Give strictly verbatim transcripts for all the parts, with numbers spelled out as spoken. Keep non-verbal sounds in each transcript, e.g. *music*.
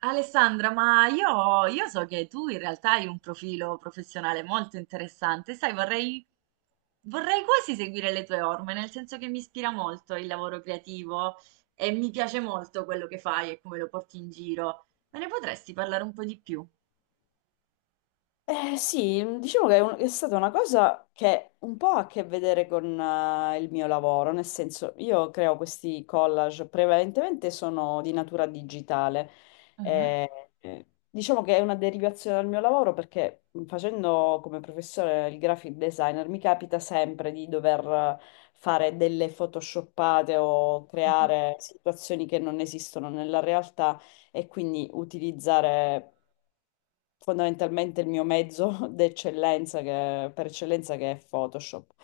Alessandra, ma io, io so che tu in realtà hai un profilo professionale molto interessante, sai, vorrei, vorrei quasi seguire le tue orme, nel senso che mi ispira molto il lavoro creativo e mi piace molto quello che fai e come lo porti in giro. Me ne potresti parlare un po' di più? Eh, sì, mm, diciamo che è, un- è stata una cosa che un po' ha a che vedere con eh, il mio lavoro, nel senso io creo questi collage, prevalentemente sono di natura digitale. Mhm, Eh, eh, diciamo che è una derivazione dal mio lavoro perché mm, facendo come professore il graphic designer mi capita sempre di dover fare delle photoshoppate o mhm. creare situazioni che non esistono nella realtà e quindi utilizzare fondamentalmente il mio mezzo *laughs* d'eccellenza che- per eccellenza che è Photoshop.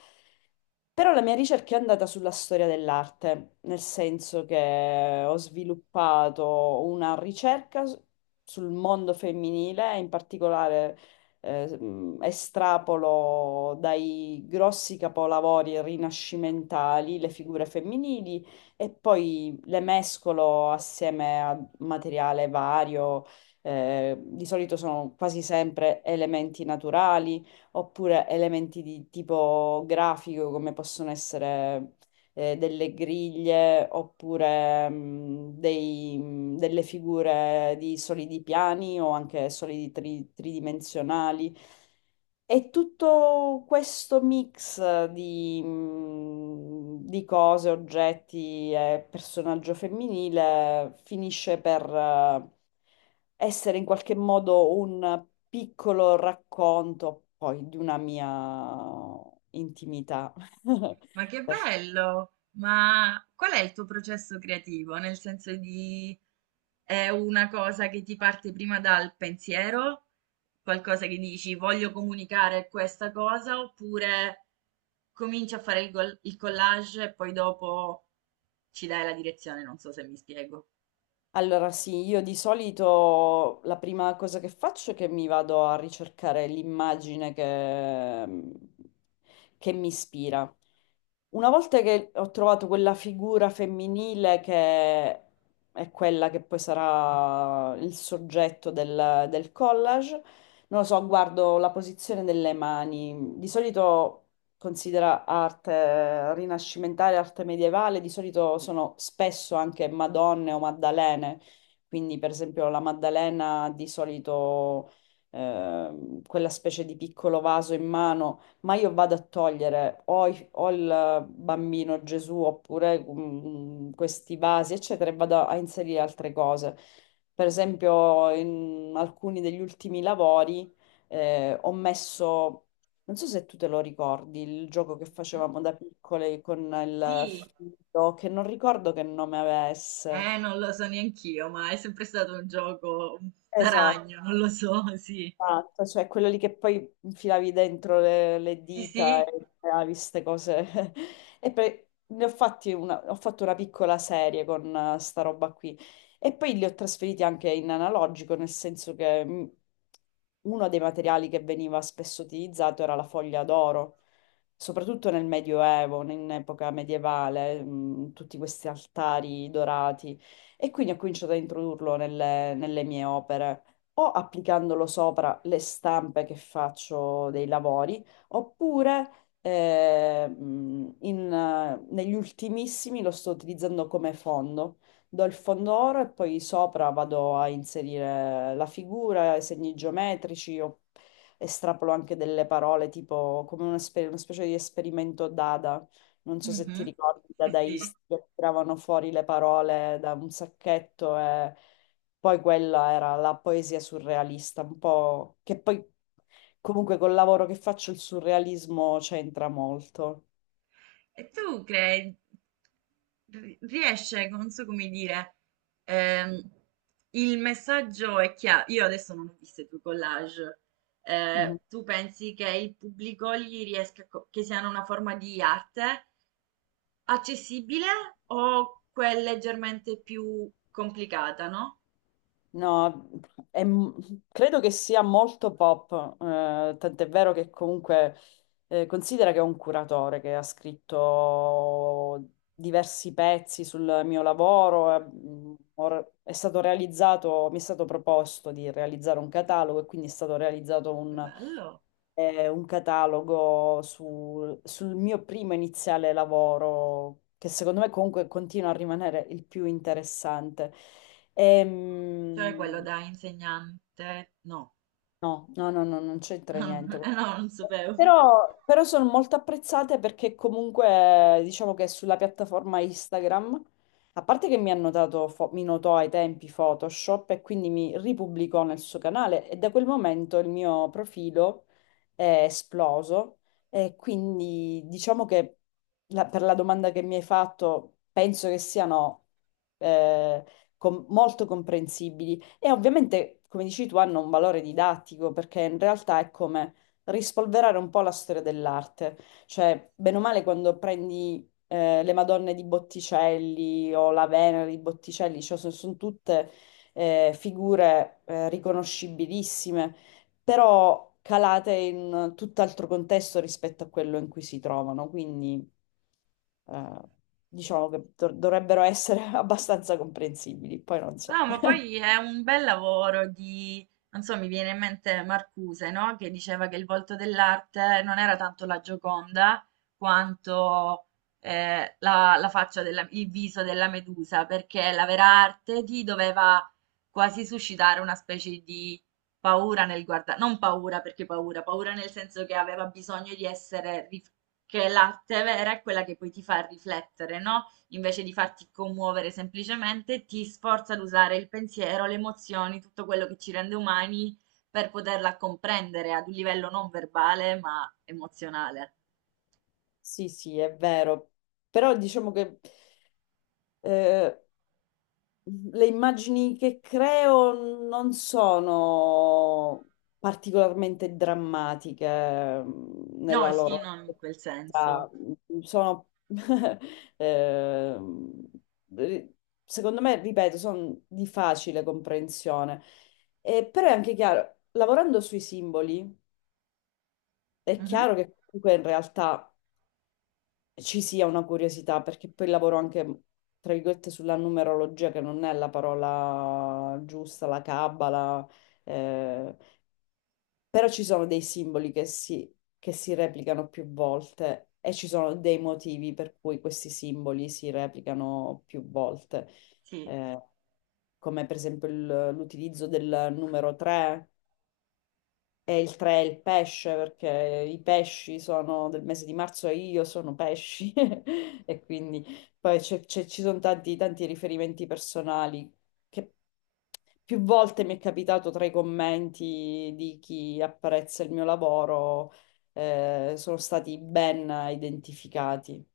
Però la mia ricerca è andata sulla storia dell'arte, nel senso che ho sviluppato una ricerca s- sul mondo femminile, in particolare eh, mh, estrapolo dai grossi capolavori rinascimentali le figure femminili e poi le mescolo assieme a materiale vario, eh, di solito sono quasi sempre elementi naturali oppure elementi di tipo grafico come possono essere eh, delle griglie oppure mh, dei- mh, delle figure di solidi piani o anche solidi tri- tridimensionali. È tutto questo mix di, mh, di cose, oggetti e personaggio femminile finisce per eh, essere in qualche modo un piccolo racconto poi di una mia intimità. *laughs* Ma che bello! Ma qual è il tuo processo creativo? Nel senso di è una cosa che ti parte prima dal pensiero, qualcosa che dici voglio comunicare questa cosa, oppure cominci a fare il, gol- il collage e poi dopo ci dai la direzione, non so se mi spiego. Allora sì, io di solito la prima cosa che faccio è che mi vado a ricercare l'immagine che, mm, che mi ispira. Una volta che ho trovato quella figura femminile che è quella che poi sarà il soggetto del, del collage, non lo so, guardo la posizione delle mani. Di solito considera arte eh, rinascimentale, arte medievale, di solito sono spesso anche Madonne o Maddalene, quindi per esempio la Maddalena di solito ehm, quella specie di piccolo vaso in mano, ma io vado a togliere o, i- o il bambino Gesù oppure mm, questi vasi, eccetera, e vado a inserire altre cose. Per esempio in alcuni degli ultimi lavori eh, ho messo, non so se tu te lo ricordi, il gioco che Mhm. facevamo da piccole con il Sì, filo, che non ricordo che nome avesse. eh, non lo so neanch'io, ma è sempre stato un gioco da Esatto. ragno, non lo so, sì. Esatto, cioè quello lì che poi infilavi dentro le, le Sì, dita sì. e creavi queste cose. *laughs* E poi ne ho fatti una, ho fatto una piccola serie con eh, sta roba qui. E poi li ho trasferiti anche in analogico, nel senso che mm, uno dei materiali che veniva spesso utilizzato era la foglia d'oro, soprattutto nel Medioevo, in epoca medievale, mm, tutti questi altari dorati. E quindi ho cominciato a introdurlo nelle nelle mie opere o applicandolo sopra le stampe che faccio dei lavori, oppure eh, mh, in, eh, negli ultimissimi lo sto utilizzando come fondo. Do il fondo oro e poi sopra vado a inserire la figura, i segni geometrici, o estrapolo anche delle parole, tipo come una, spe- una specie di esperimento Dada. Non so se ti Mhm. ricordi, i Sì, sì. dadaisti che tiravano fuori le parole da un sacchetto e poi quella era la poesia surrealista, un po' che poi comunque col lavoro che faccio il surrealismo c'entra molto. E tu crei, ri- riesce, non so come dire, ehm, il messaggio è chiaro. Io adesso non ho visto i tuoi collage. Mhm. Eh, tu pensi che il pubblico gli riesca, co- che siano una forma di arte accessibile o quel leggermente più complicata, no? No, è m- credo che sia molto pop, eh, tant'è vero che comunque eh, considera che è un curatore che ha scritto diversi pezzi sul mio lavoro, eh, mh, or- è stato realizzato, mi è stato proposto di realizzare un catalogo e quindi è stato realizzato Che bello! eh, un catalogo sul, sul mio primo iniziale lavoro, che secondo me comunque continua a rimanere il più interessante. Cioè quello Ehm, da insegnante, no, no, no, no, no, non *laughs* c'entra no, niente. non sapevo. Però, però sono molto apprezzate perché comunque diciamo che sulla piattaforma Instagram, a parte che mi hanno dato, fo- mi notò ai tempi Photoshop e quindi mi ripubblicò nel suo canale e da quel momento il mio profilo è esploso e quindi diciamo che la- per la domanda che mi hai fatto penso che siano eh, com- molto comprensibili e ovviamente come dici tu hanno un valore didattico perché in realtà è come rispolverare un po' la storia dell'arte. Cioè, bene o male, quando prendi eh, le Madonne di Botticelli o la Venere di Botticelli, cioè, sono, tutte eh, figure eh, riconoscibilissime, però calate in tutt'altro contesto rispetto a quello in cui si trovano. Quindi, eh, diciamo che dov- dovrebbero essere *laughs* abbastanza comprensibili. Poi non so. No, ma poi è un bel lavoro di, non so, mi viene in mente Marcuse, no? Che diceva che il volto dell'arte non era tanto la Gioconda quanto eh, la, la faccia della, il viso della Medusa, perché la vera arte ti doveva quasi suscitare una specie di paura nel guardare, non paura perché paura, paura nel senso che aveva bisogno di essere, rif- che l'arte vera è quella che poi ti fa riflettere, no? Invece di farti commuovere semplicemente, ti sforza ad usare il pensiero, le emozioni, tutto quello che ci rende umani per poterla comprendere ad un livello non verbale ma emozionale. Sì, sì, è vero. Però diciamo che eh, le immagini che creo non sono particolarmente drammatiche mm, No, nella sì, loro non in quel senso. effettività. Sono *laughs* ehm, ri- secondo me, ripeto, sono di facile comprensione. Eh, però è anche chiaro, lavorando sui simboli, è Mhm, chiaro che comunque in realtà ci sia una curiosità, perché poi lavoro anche, tra virgolette, sulla numerologia, che non è la parola giusta, la cabala, eh, però ci sono dei simboli che si, che si replicano più volte e ci sono dei motivi per cui questi simboli si replicano più volte, sì. eh, come per esempio il- l'utilizzo del numero tre e il tre è il pesce, perché i pesci sono del mese di marzo e io sono pesci, *laughs* e quindi poi c'è- c'è- ci sono tanti, tanti riferimenti personali che più volte mi è capitato tra i commenti di chi apprezza il mio lavoro, eh, sono stati ben identificati.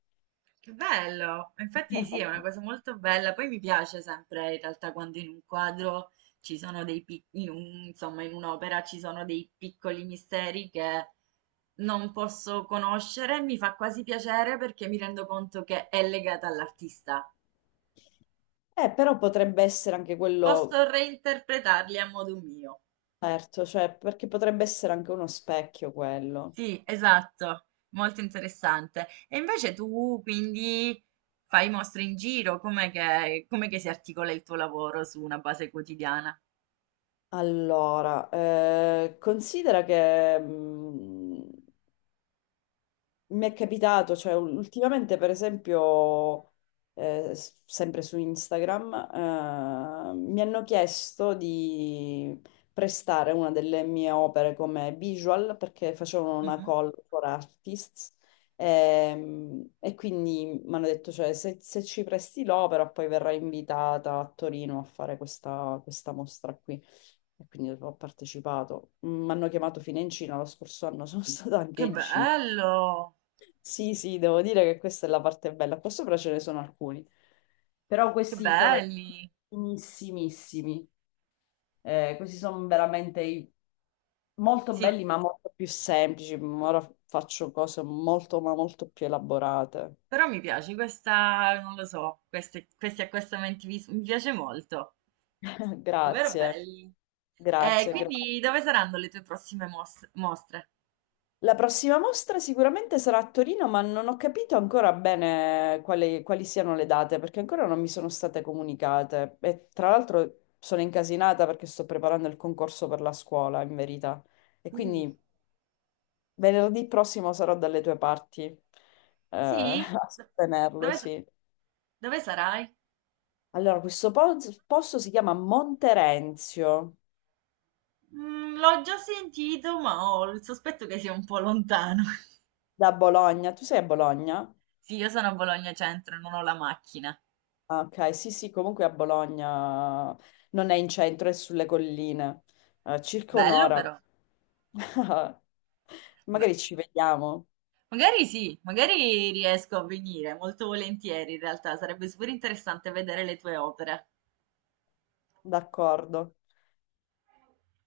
Che bello! Infatti sì, è una cosa *laughs* molto bella. Poi mi piace sempre in realtà quando in un quadro ci sono dei piccoli, in un- insomma, in un'opera ci sono dei piccoli misteri che non posso conoscere. Mi fa quasi piacere perché mi rendo conto che è legata all'artista. Eh, però potrebbe essere anche quello, Posso reinterpretarli a modo mio. certo, cioè, perché potrebbe essere anche uno specchio quello. Sì, esatto, molto interessante. E invece tu quindi fai mostre in giro, com'è che, com'è che si articola il tuo lavoro su una base quotidiana? Allora, eh, considera che mh, mi è capitato, cioè ul- ultimamente per esempio, eh, s- sempre su Instagram, eh, mi hanno chiesto di prestare una delle mie opere come visual perché facevano una Mhm. call for artists ehm, e, quindi mi hanno detto, cioè, se, se ci presti l'opera poi verrai invitata a Torino a fare questa, questa mostra qui. E quindi ho partecipato. Mi hanno chiamato fino in Cina, lo scorso anno sono *laughs* stata anche Che in Cina. bello, Sì, sì, devo dire che questa è la parte bella. Qua sopra ce ne sono alcuni. Però che questi sono i belli. finissimissimi. Eh, questi sono veramente i- molto Sì, belli, ma molto più semplici. Ma ora faccio cose molto, ma molto più elaborate. però mi piace questa, non lo so, queste, questi accostamenti vis- mi piace molto. *laughs* Davvero Grazie, belli. E grazie, grazie. quindi dove saranno le tue prossime mos- mostre? La prossima mostra sicuramente sarà a Torino, ma non ho capito ancora bene quali, quali siano le date, perché ancora non mi sono state comunicate. E tra l'altro sono incasinata perché sto preparando il concorso per la scuola, in verità. E Uh, quindi venerdì prossimo sarò dalle tue parti, eh, *laughs* Sì? a Do- sostenerlo, Dove, sa- sì. dove sarai? Allora, questo po- posto si chiama Monterenzio, Mm, l'ho già sentito, ma ho il sospetto che sia un po' lontano. *laughs* da Bologna. Tu sei a Bologna? Sì, io sono a Bologna Centro, non ho la macchina. Ah, ok, sì, sì, comunque a Bologna non è in centro, è sulle colline. Eh, circa Bello un'ora. però. *laughs* Beh. Magari ci vediamo, Magari sì, magari riesco a venire, molto volentieri in realtà, sarebbe super interessante vedere le tue opere. d'accordo.